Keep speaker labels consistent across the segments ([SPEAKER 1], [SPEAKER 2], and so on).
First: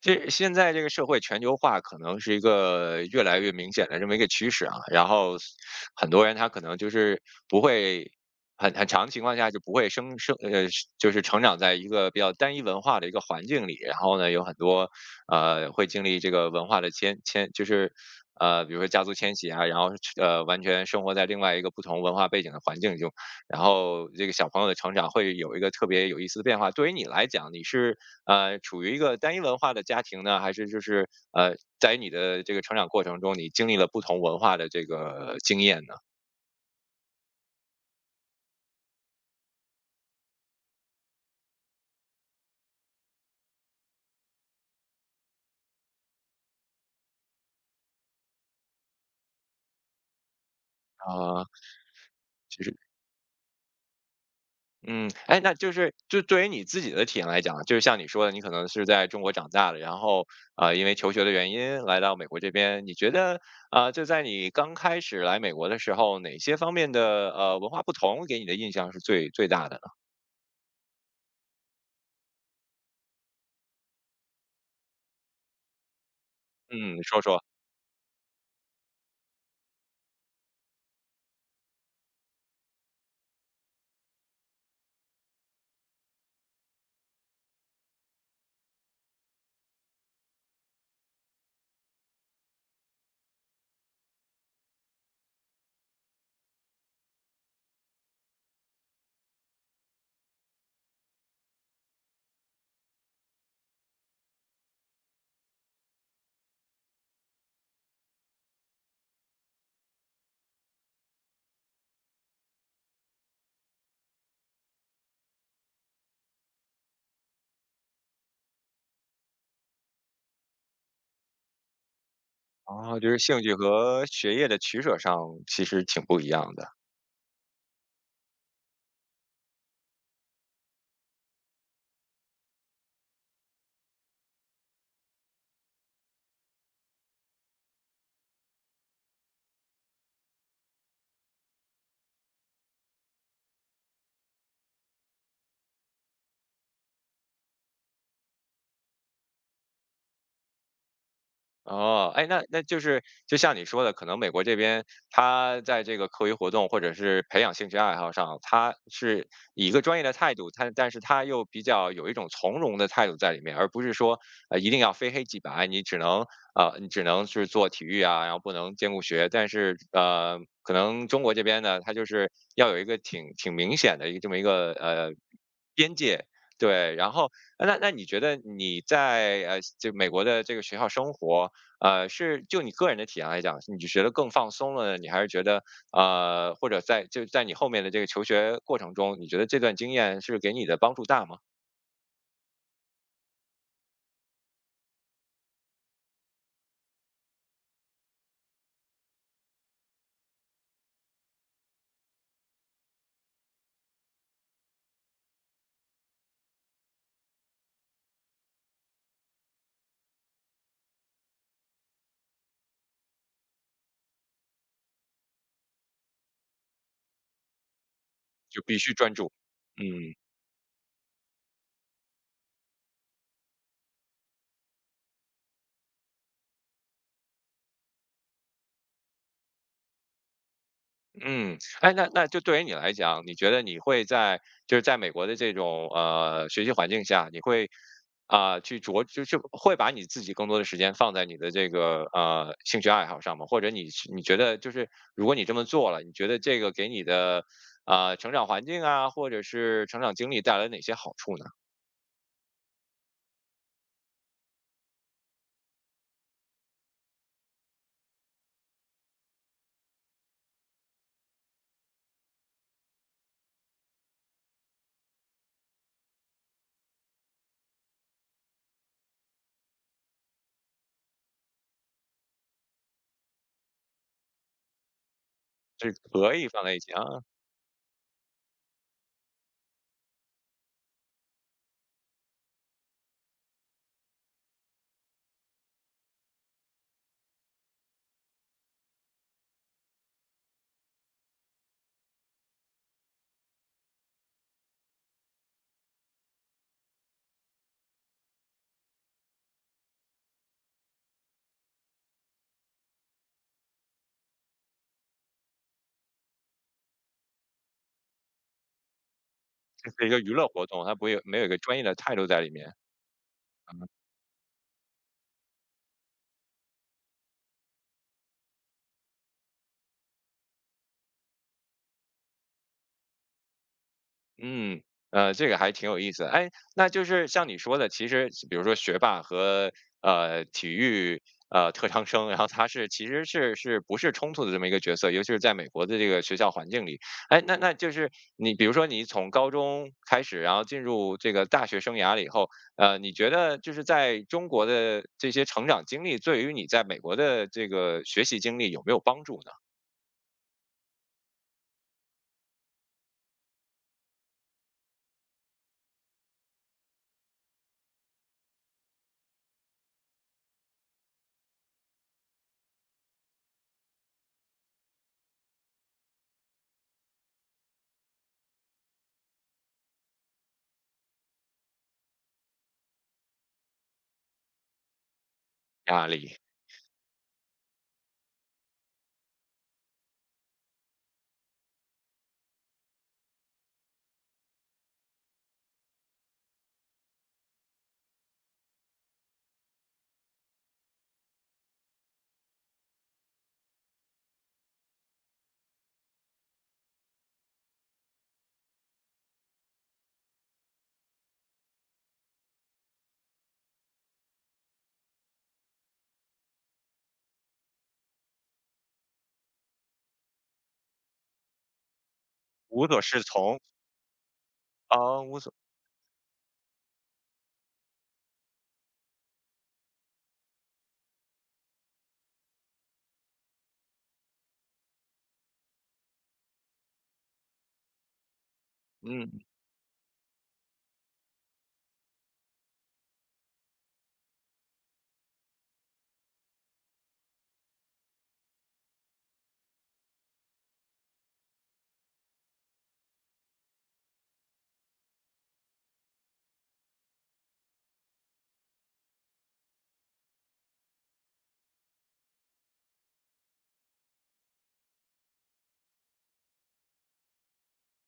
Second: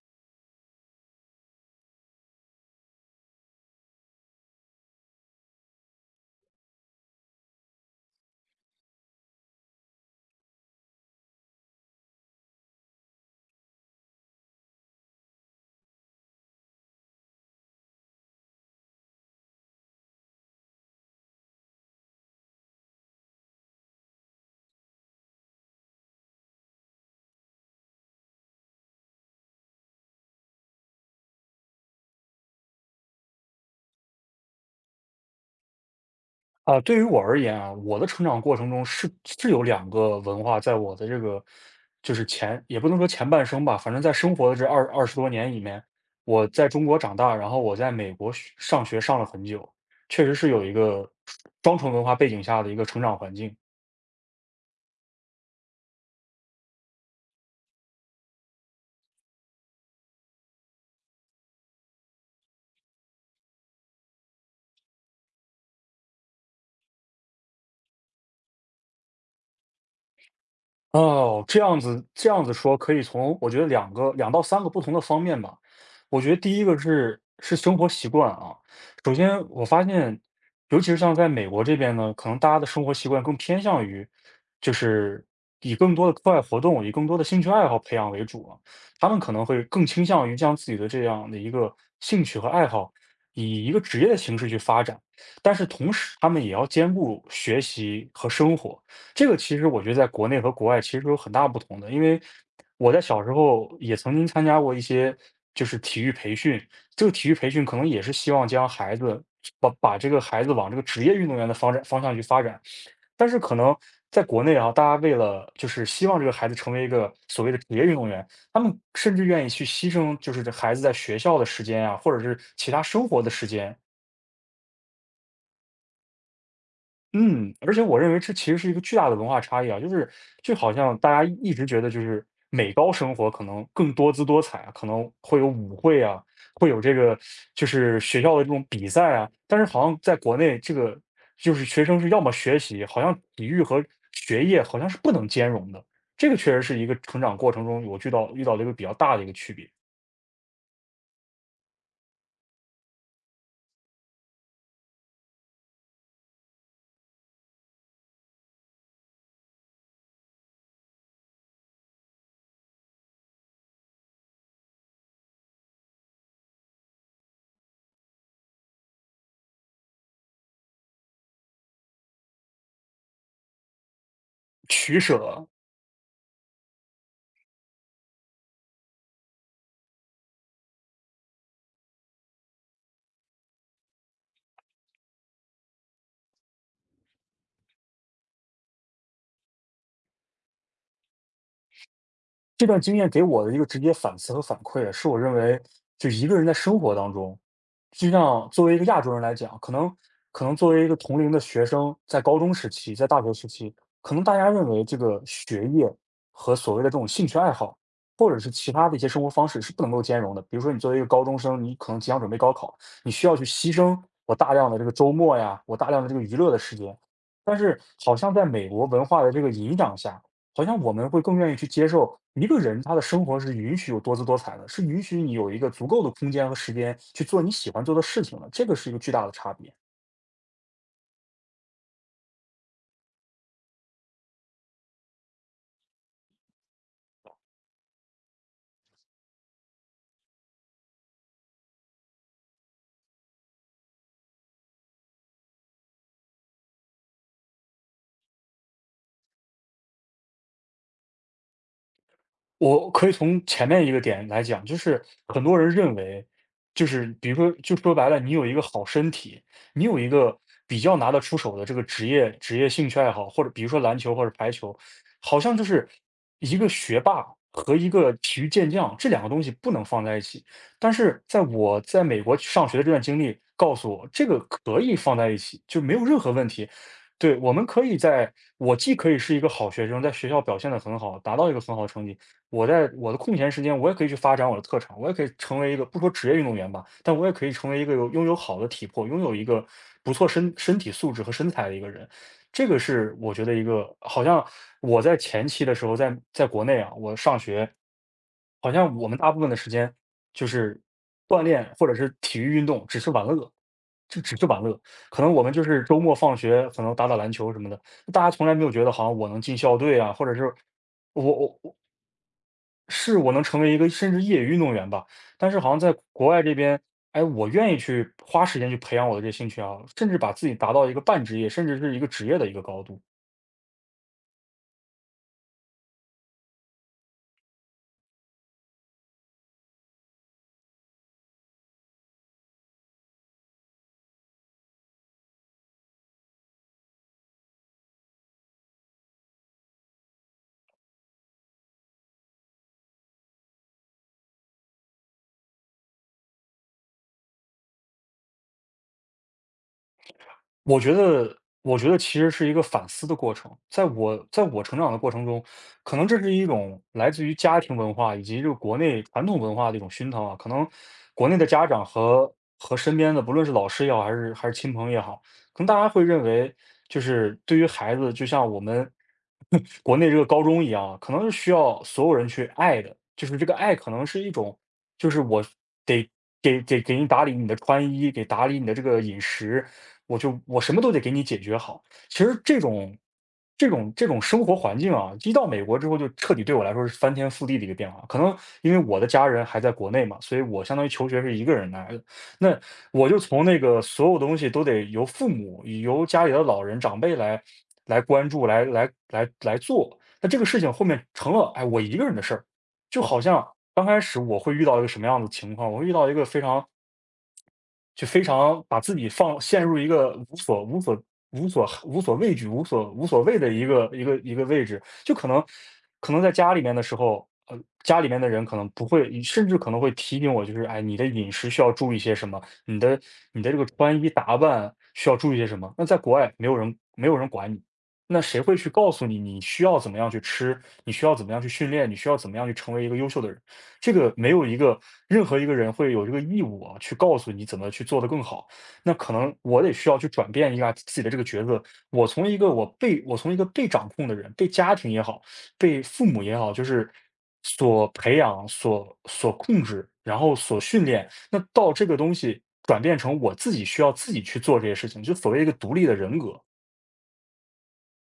[SPEAKER 1] 这现在这个社会全球化可能是一个越来越明显的这么一个趋势啊，然后很多人他可能就是不会很长情况下就不会生生呃就是成长在一个比较单一文化的一个环境里，然后呢有很多会经历这个文化的迁就是比如说家族迁徙啊，然后完全生活在另外一个不同文化背景的环境中，然后这个小朋友的成长会有一个特别有意思的变化。对于你来讲，你是处于一个单一文化的家庭呢，还是就是在你的这个成长过程中，你经历了不同文化的这个经验呢？
[SPEAKER 2] 啊，对于我而言啊，我的成长过程中是有两个文化在我的这个，就是前也不能说前半生吧，反正在生活的这二十多年里面，我在中国长大，然后我在美国上学了很久，确实是有一个
[SPEAKER 1] 啊，
[SPEAKER 2] 双重文化背景
[SPEAKER 1] 其
[SPEAKER 2] 下的
[SPEAKER 1] 实，
[SPEAKER 2] 一个成长环境。
[SPEAKER 1] 嗯，哎，那就是就对于你自己的体验来讲，就是像你说的，你可能是在中国长大的，然后因为求学的原因来到美国这边，你觉得就在你刚开始来美国的时候，哪些方面的文化不同给你的印象是最大的呢？
[SPEAKER 2] 哦，这样子说，可以从我觉得两到三个不同的方面吧。我觉得第一个
[SPEAKER 1] 嗯，你说
[SPEAKER 2] 是
[SPEAKER 1] 说。
[SPEAKER 2] 是生活习惯啊。首先我发现，尤其是像在美国这边呢，可能大家的生活习惯更偏向于，就是以更多的课外活动，以更多的兴趣爱好培养为主啊。他们可能会更倾向于将自己的这样的一个兴趣和爱好，以一个职业的形式去发展。但是同时他们也要兼顾学习和生活。这个其实我觉得在国内和国外其实有很大不同的，因为我在小时候也曾经参加过一些就是体育培训，这个体育培训可能也是希望将孩子把这个孩子往这个职业运动员的方向去发展，但是可能在国内啊，大家为了就是希望这个孩子成为一个所谓的职业运动员，他们甚至愿意去牺牲就是这孩子在学校的时间啊，或者是其他
[SPEAKER 1] 啊，
[SPEAKER 2] 生
[SPEAKER 1] 就是
[SPEAKER 2] 活的
[SPEAKER 1] 兴
[SPEAKER 2] 时
[SPEAKER 1] 趣
[SPEAKER 2] 间，
[SPEAKER 1] 和学业的取舍上其实挺不一样的。
[SPEAKER 2] 嗯，而且我认为这其实是一个巨大的文化差异啊，就是就好像大家一直觉得就是美高生活可能更多姿多彩啊，可能会有舞会啊，会有这个就是学校的这种比赛啊，但是好像在国内这个就是学生是要么学习，好像体育和学业好像是不能兼容的，这个确实是一个成长过程中我遇到了一个比较大的一个区别
[SPEAKER 1] 哦，哎，那那就是就像你说的，可能美国这边他在这个课余活动或者是培养兴趣爱好上，他是以一个专业的态度，他但是他又比较有一种从容的态度在里面，而不是说一定要非黑即白，你只能你只能是做体育啊，然后不能兼顾学。但是可能中国这边呢，他就是要有一个挺明显的一个这么一个
[SPEAKER 2] 取舍啊。
[SPEAKER 1] 边界。对，然后那那你觉得你在就美国的这个学校生活，呃，是就你个人的体验来讲，你就觉得更放松了，你还是觉得或者在就在你后面的这个求学过程中，你觉得这段经验是给你的帮助大吗？
[SPEAKER 2] 这段经验给我的一个直接反思和反馈，是我认为就一个人在生活当中，就像作为一个亚洲人来讲，可能作为一个同龄的学生，在高中时期，在大学时期，可能大家认为这个学业和所谓的这种兴趣爱好，或者是其他的一些生活方式是不能够兼容的。比如说，你作为一个高中生，你可能即将准备高考，你需要去牺牲我大量的这个周末呀，我大量的这个娱乐的时间。但是，好像在
[SPEAKER 1] 就
[SPEAKER 2] 美
[SPEAKER 1] 必
[SPEAKER 2] 国
[SPEAKER 1] 须
[SPEAKER 2] 文
[SPEAKER 1] 专
[SPEAKER 2] 化
[SPEAKER 1] 注，
[SPEAKER 2] 的这个影响
[SPEAKER 1] 嗯。
[SPEAKER 2] 下，好像我们会更愿意去接受一个人他的生活是允许有多姿多彩的，是允许你有一个足够的空间和时间去做你喜欢做的事情的，这个是一个巨大的差别。
[SPEAKER 1] 嗯，哎，那那就对于你来讲，你觉得你会在就是在美国的这种学习环境下，你会去着就是会把你自己更多的时间放在你的这个兴趣爱好上吗？或者你是你觉得就是如果你这么做了，你觉得这个给你的成长环境啊，或者是成长经历带来哪些好处呢？
[SPEAKER 2] 我可以从前面一个点来讲，就是很多人认为，就是比如说，就说白了，你有一个好身体，你有一个比较拿得出手的这个职业兴趣爱好，或者比如说篮球或者排球，好像就是一个学霸和一个体育健将这两个东西不能放在一起。但是在我在美国上学的这段经历告诉我，这个可以放在一起，就
[SPEAKER 1] 这
[SPEAKER 2] 没有任何
[SPEAKER 1] 可以
[SPEAKER 2] 问
[SPEAKER 1] 放
[SPEAKER 2] 题。
[SPEAKER 1] 在一起啊，
[SPEAKER 2] 对，我们可以在，我既可以是一个好学生，在学校表现得很好，达到一个很好的成绩，我在我的空闲时间，我也可以去发展我的特长，我也可以成为一个不说职业运动员吧，但我也可以成为一个有拥有好的体魄，拥有一个不错身体素质和身材的一个人。这个是我觉得一个好像我在前期的时候在国内啊，我上学，好像我们大部分的时间就是锻炼或者是体育运动，只是玩乐，就只是玩乐。可能我们就是周末放学，可能打打篮球什么的，大家从来没有觉得好像我能进校
[SPEAKER 1] 这
[SPEAKER 2] 队
[SPEAKER 1] 是一
[SPEAKER 2] 啊，
[SPEAKER 1] 个
[SPEAKER 2] 或
[SPEAKER 1] 娱
[SPEAKER 2] 者
[SPEAKER 1] 乐
[SPEAKER 2] 是
[SPEAKER 1] 活动，它不会有
[SPEAKER 2] 我
[SPEAKER 1] 没有一个
[SPEAKER 2] 我
[SPEAKER 1] 专业的态度在里面。
[SPEAKER 2] 是我能成为一
[SPEAKER 1] 嗯
[SPEAKER 2] 个甚至业余运动员吧，但是好像在国外这边，哎，我愿意去花时间去培养我的这兴趣啊，甚至把自己达到一个半职业，甚至是一个职业的一个高度。
[SPEAKER 1] 嗯，这个还挺有意思的哎，那就是像你说的，其实比如说学霸和体育特长生，然后他是其实是不是冲突的这么一个角色，尤其是在美国的这个学校环境里。哎，那那就是你比如说你从高中开始，然后进入这个大学生涯了以后，你觉得就是在中国的这些成长经历，对于你在美国的这个学习经历有没有帮助呢？
[SPEAKER 2] 我觉得我觉得其实是一个反思的过程。在我成长的过程中，可能这是一种来自于家庭文化以及这个国内传统文化的一种熏陶啊。可能国内的家长和身边的，不论是老师也好，还是亲朋也好，可能大家会认为，就是对于孩子，就像我们 国内这个高中一样，可能是需要所有人去爱的，就是这个爱可能是一种，就是我
[SPEAKER 1] 压
[SPEAKER 2] 得。
[SPEAKER 1] 力，
[SPEAKER 2] 给你打理你的穿衣，给打理你的这个饮食，我就我什么都得给你解决好。其实这种生活环境啊，一到美国之后就彻底对我来说是翻天覆地的一个变化。可能因为我的家人还在国内嘛，所以我相当于求学是一个人来的。那我就从那个所有东西都得由父母、由家里的老人长辈来来关注、来做。那这个事情后面成了哎我一个人的事儿，就好像刚开始我会遇到一个什么样的情况，我会遇到一个非常把自己陷入一个无所畏惧、无
[SPEAKER 1] 无
[SPEAKER 2] 所
[SPEAKER 1] 所
[SPEAKER 2] 无
[SPEAKER 1] 适
[SPEAKER 2] 所谓的
[SPEAKER 1] 从
[SPEAKER 2] 一个位置。就
[SPEAKER 1] 啊，
[SPEAKER 2] 可
[SPEAKER 1] 无
[SPEAKER 2] 能
[SPEAKER 1] 所
[SPEAKER 2] 在家里面的时候，家里面的人可能不会，甚至可能会提醒我，就是哎，你的饮食需要注意些什么，你的这个穿衣打扮需要注意些什么。那在国外没有人管你，那谁会去告诉你
[SPEAKER 1] 嗯。
[SPEAKER 2] 你需要怎么样去吃，你需要怎么样去训练，你需要怎么样去成为一个优秀的人？这个没有一个任何一个人会有这个义务啊，去告诉你怎么去做得更好。那可能我得需要去转变一下自己的这个角色，我从一个被掌控的人，被家庭也好，被父母也好，就是所培养、所控制，然后所训练，那到这个东西转变成我自己需要自己去做这些事情，就所谓一个独立的人格。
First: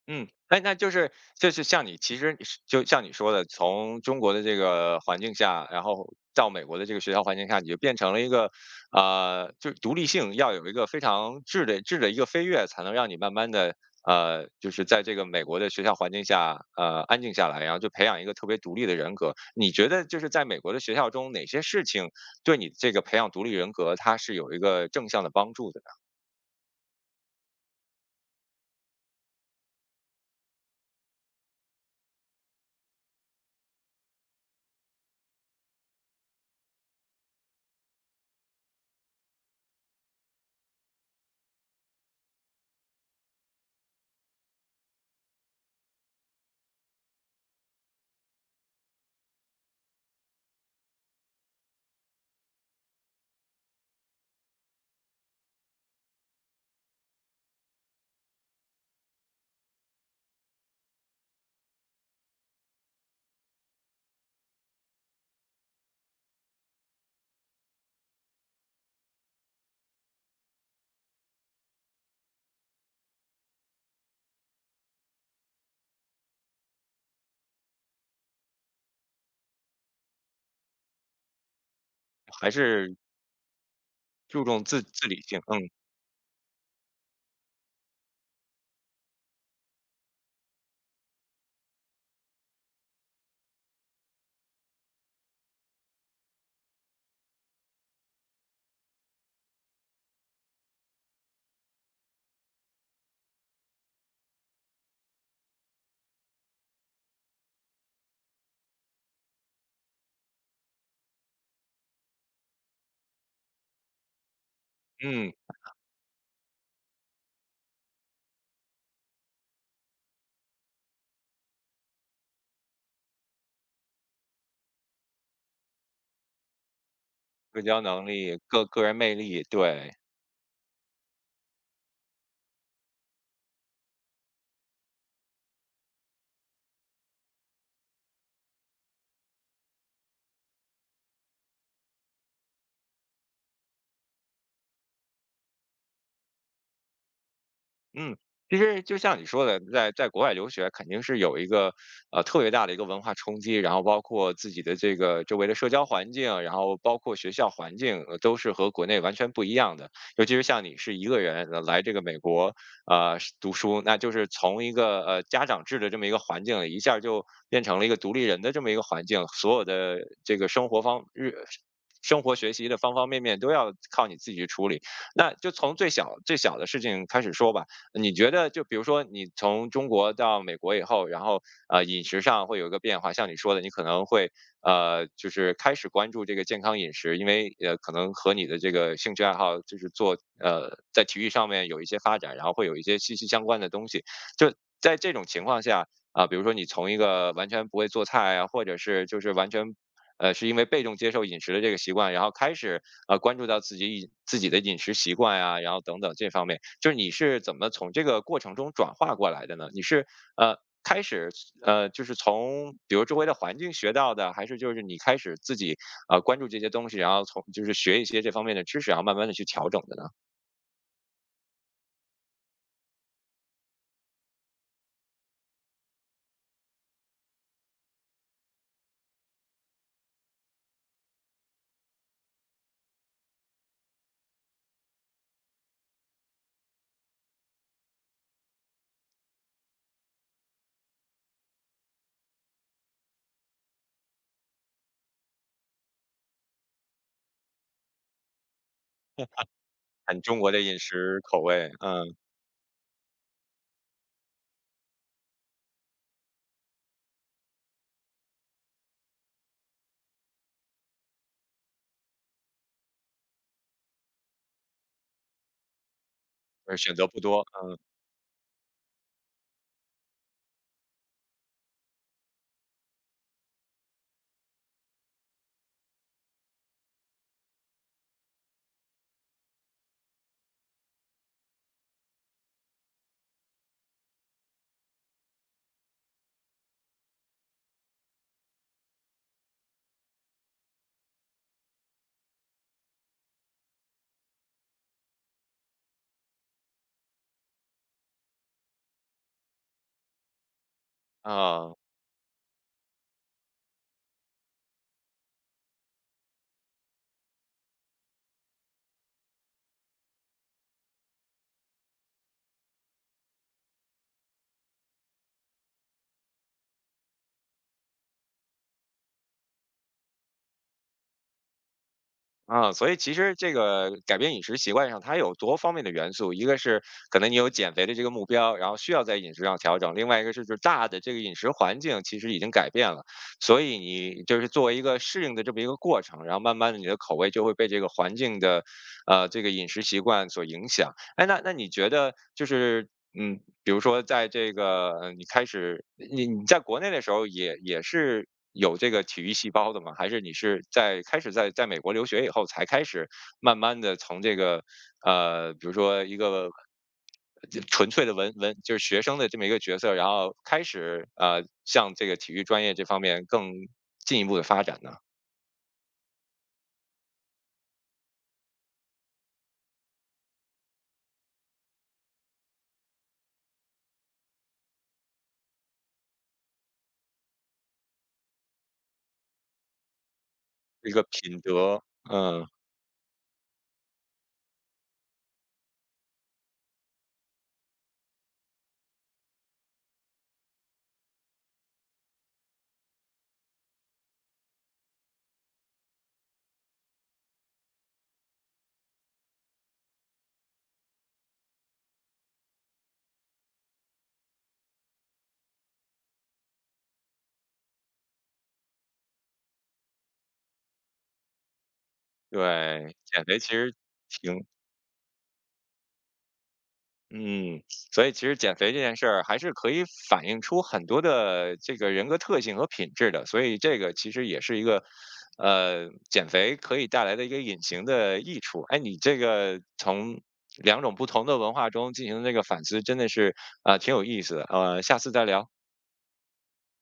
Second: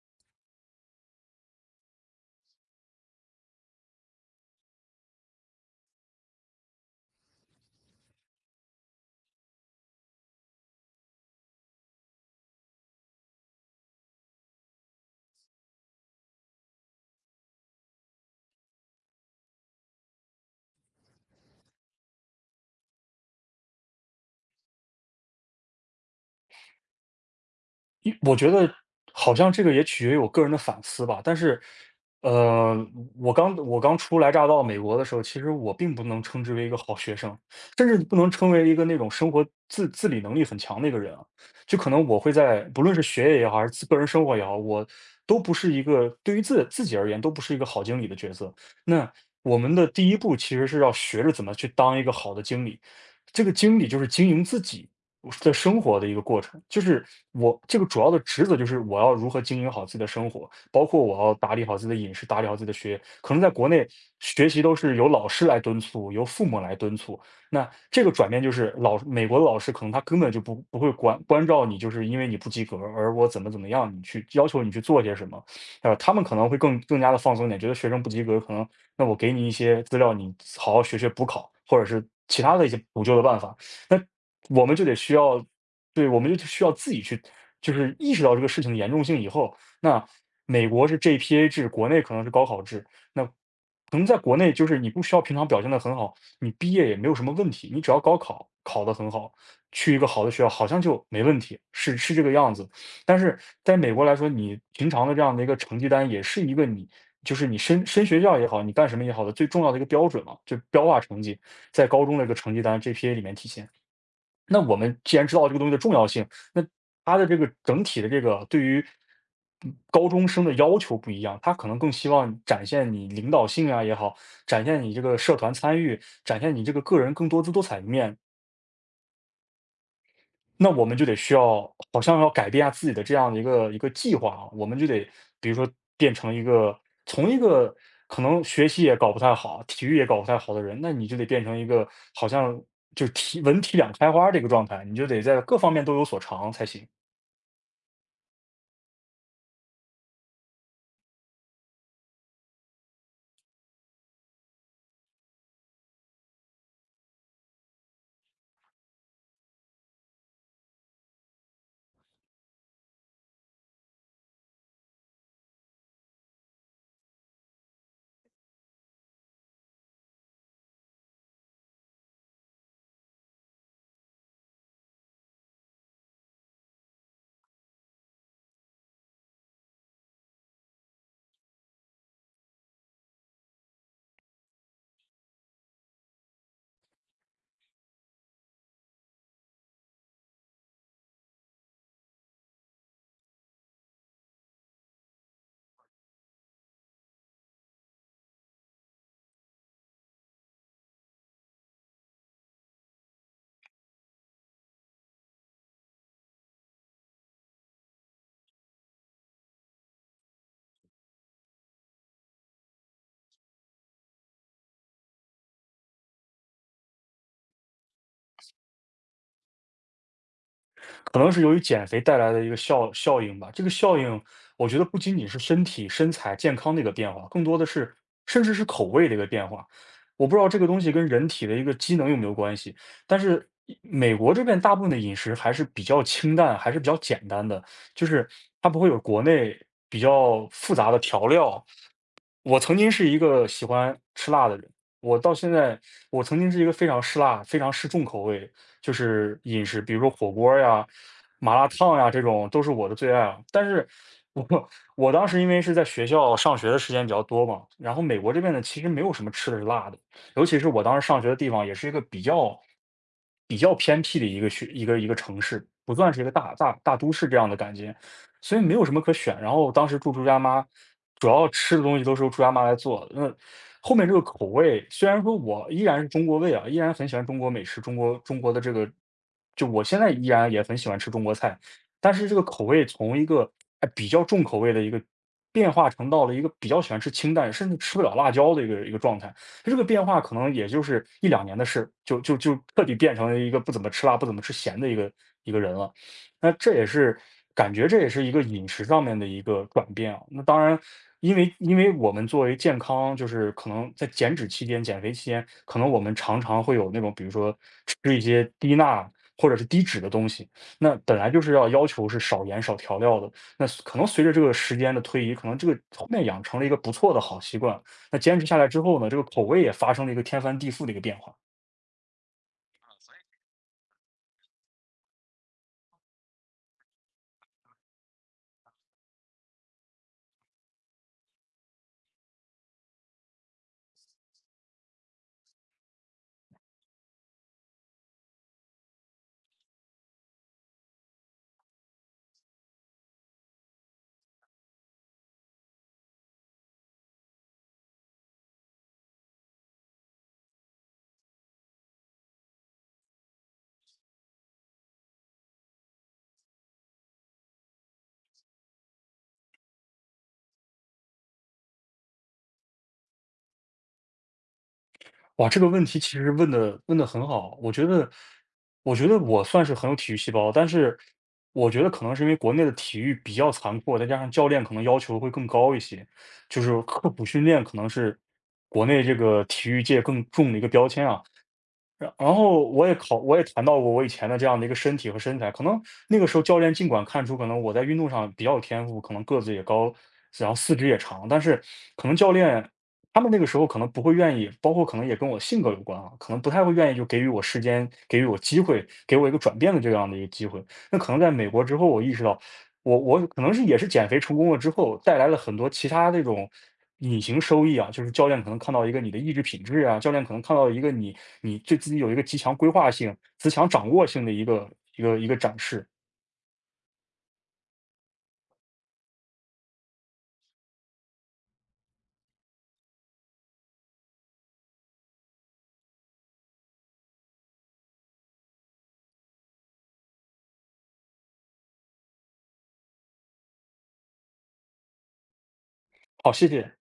[SPEAKER 1] 嗯，那那就是就是像你，其实你是就像你说的，从中国的这个环境下，然后到美国的这个学校环境下，你就变成了一个，就是独立性要有一个非常质的一个飞跃，才能让你慢慢的，就是在这个美国的学校环境下，安静下来，然后就培养一个特别独立的人格。你觉得就是在美国的学校中，哪些事情对你这个培养独立人格，它是有一个正向的帮助的呢？
[SPEAKER 2] 我觉得好像这个也取决于我个人的反思吧，但是，呃，我刚初来乍到美国的时候，其实我并不能称之为一个好学生，甚至不能称为一个那种生活自理能力很强的一个人啊。就可能我会在不论是学业也好，还是个人生活也好，我都不是一个对于自己而言都不是一个好经理的角色。那我们的第一步其实是要学着怎么去当一个好的经理，这个经理就是经营自己。我在生活的一个过程，就是我这个主要的职责就是我要如何经营好自己的生活，包括我要打理好自己的饮食，打理好自己的学业。可能在国内学习都是由老师来敦促，由父母来敦促。那这个转变就是老美国的老师可能他根本就不会关照你，就是因为你不及格，而我怎么样，你去要求你去做些什么，他们可能会更加的放松一点，觉得学生不及格，可能那我给你一些资料，你好好学补考，或者是其
[SPEAKER 1] 还
[SPEAKER 2] 他的一些
[SPEAKER 1] 是
[SPEAKER 2] 补救的办法。那
[SPEAKER 1] 注重
[SPEAKER 2] 我们
[SPEAKER 1] 自
[SPEAKER 2] 就得
[SPEAKER 1] 自
[SPEAKER 2] 需
[SPEAKER 1] 理性？
[SPEAKER 2] 要
[SPEAKER 1] 嗯
[SPEAKER 2] 对，我们就需要自己去就是意识到这个事情的严重性以后，那美国是 GPA 制，国内可能是高考制，那可能在国内就是你不需要平常表现的很好，你毕业也没有什么问题，你只要高考考得很好，去一个好的学校好像就没问题，是这个样子。但是在美国来说，你平常的这样的一个成绩单也是一个你就是你升学校也好，你干什么也好的最重要的一个标准嘛，就标化成绩在高中的一个成绩单 GPA 里面体现。那我们既然
[SPEAKER 1] 嗯。
[SPEAKER 2] 知道这个东西的重要性，那它的这个整体的这个对于嗯高中生的要求不一样，他可能更希望展现你领导性啊也好，展现你这个社团参与，展现你这个个人更多姿
[SPEAKER 1] 社
[SPEAKER 2] 多彩
[SPEAKER 1] 交
[SPEAKER 2] 一
[SPEAKER 1] 能
[SPEAKER 2] 面，
[SPEAKER 1] 力、个人魅力，对。
[SPEAKER 2] 那我们就得需要好像要改变下自己的这样的一个计划啊，我们就得比如说变成一个从一个可能学习也搞不太好，体育也搞不太好的人，那你就得变成一个好像就体文体两开花这个状态，你就得在各方面都有所长才行。
[SPEAKER 1] 嗯，其实就像你说的，在国外留学肯定是有一个特别大的一个文化冲击，然后包括自己的这个周围的社交环境，然后包括学校环境，都是和国内完全不一样的。尤其是像你是一个人来这个美国是读书，那就是从一个家长制的这么一个环境，一下就变成了一个独立人的这么一个环境，所有的这个生活方日。生活学习的方方面面都要靠你自己去处理，那就从最小的事情开始说吧。你觉得就比如说你从中国到美国以后，然后饮食上会有一个变化，像你说的，你可能会就是开始关注这个健康饮食，因为可能和你的这个兴趣爱好就是做在体育上面有一些发展，然后会有一些息息相关的东西。就在这种情况下比如说你从一个完全不会做菜啊，或者是就是完全是因为被动接受饮食的这个习惯，然后开始关注到自己饮自己的饮食习惯呀、然后等等这方面。就是你是怎么从这个过程中转化过来的呢？你是呃开始就是从比如周围的环境学到的，还是就是你开始自己关注这些东西，然后从就是学一些这方面的知识，然后慢慢的去调整的呢？
[SPEAKER 2] 可能是由于减肥带来的一个效应吧。这个效应，我觉得不仅仅是身体、身材、健康的一个变化，更多的是甚至是口味的一个变化。我不知道这个东西跟人体的一个机能有没有关系，但是一美国这边大部分的饮食还是比较清淡，还是比较简单的，就是它不会有国内比较复杂的调料，我曾经是一个喜欢吃辣的人，我到现在，我曾经是一个非常吃辣、非常吃重口味，就是饮食，比如说
[SPEAKER 1] 看
[SPEAKER 2] 火
[SPEAKER 1] 中
[SPEAKER 2] 锅
[SPEAKER 1] 国的
[SPEAKER 2] 儿
[SPEAKER 1] 饮
[SPEAKER 2] 呀、
[SPEAKER 1] 食口
[SPEAKER 2] 麻辣
[SPEAKER 1] 味，
[SPEAKER 2] 烫呀，
[SPEAKER 1] 嗯，
[SPEAKER 2] 这种都是我的最爱啊。但是我我当时因为是在学校上学的时间比较多嘛，然后美国这边呢，其实没有什么吃的是辣的，尤其是我当时上学的地方，也是一个比较偏僻的一个一个城市，不算是一个大大
[SPEAKER 1] 选
[SPEAKER 2] 大
[SPEAKER 1] 择
[SPEAKER 2] 都
[SPEAKER 1] 不
[SPEAKER 2] 市这
[SPEAKER 1] 多
[SPEAKER 2] 样的感觉。所以没有什么可选。然后当时住朱家妈，主要吃的东西都是由朱家妈来做的那后面这个口味，虽然说我依然是中国胃啊，依然很喜欢中国美食，中国的这个，就我现在依然也很喜欢吃中国菜，但是这个口味从一个哎比较重口味的一个变化成到了一个比较喜欢吃清淡，甚至吃不了辣椒的一个状态。这个变化可能也就是一两年的事，就彻底变成了一个不怎么吃辣、不怎么吃咸的一个人了。那这也是感觉这也是一个饮食上面的一个转变啊。那当然，
[SPEAKER 1] 嗯
[SPEAKER 2] 因为
[SPEAKER 1] 啊。
[SPEAKER 2] 因为我们作为健康，就是可能在减脂期间、减肥期间，可能我们常常会有那种，比如说吃一些低钠或者是低脂的东西。那本来就是要求是少盐少调料的，那可能随着这个时间的推移，可能这个后面养成了一个不错的好习惯。那坚持下来之后呢，这个口味也发生了一个天翻地覆的一个变化。
[SPEAKER 1] 啊，所以其实这个改变饮食习惯上，它有多方面的元素，一个是可能你有减肥的这个目标，然后需要在饮食上调整；另外一个是就是大的这个饮食环境其实已经改变了，所以你就是作为一个适应的这么一个过程，然后慢慢的你的口味就会被这个环境的这个饮食习惯所影响。哎，那那你觉得就是嗯，比如说在这个你开始你你在国内的时候也是有这个体育细胞的吗？还是你是在开始在美国留学以后才开始慢慢的从这个比如说一个就纯粹的文就是学生的这么一个角色，然后开始向这个体育专业这方面更进一步的发展呢？
[SPEAKER 2] 哇，这个问题其实问的很好。我觉得，我觉得我算是很有体育细胞，但是我觉得可能是因为国内的体育比较残酷，再加上教练可能要求会更高一些，就是刻苦训练可能是国内这个体育界更重的一个标
[SPEAKER 1] 一个
[SPEAKER 2] 签啊。
[SPEAKER 1] 品德，
[SPEAKER 2] 然然
[SPEAKER 1] 嗯，
[SPEAKER 2] 后我也谈到过我以前的这样的一个身体和身材，可能那个时候教练尽管看出可能我在运动上比较有天赋，可能个子也高，然后四肢也长，但是可能教练他们那个时候可能不会愿意，包括可能也跟我性格有关啊，可能不太会愿意就给予我时间，给予我机会，给我一个转变的这样的一个机会。那可能在美国之后，我意识到我可能是也是减肥成功了之后，带来了很多其他这种隐形收益啊，就是教练可能看到一个你的意志品质啊，教练可能看到一个你你对自己有一个极强规划
[SPEAKER 1] 对，
[SPEAKER 2] 性、
[SPEAKER 1] 减肥其
[SPEAKER 2] 极强
[SPEAKER 1] 实
[SPEAKER 2] 掌握性的
[SPEAKER 1] 挺
[SPEAKER 2] 一个展示。
[SPEAKER 1] 嗯，所以其实减肥这件事儿还是可以反映出很多的这个人格特性和品质的，所以这个其实也是一个，减肥可以带来的一个隐形的益处。哎，你这个从两种不同的文化中进行这个反思，真的是挺有意思的。呃，下次再聊。
[SPEAKER 2] 好，谢谢。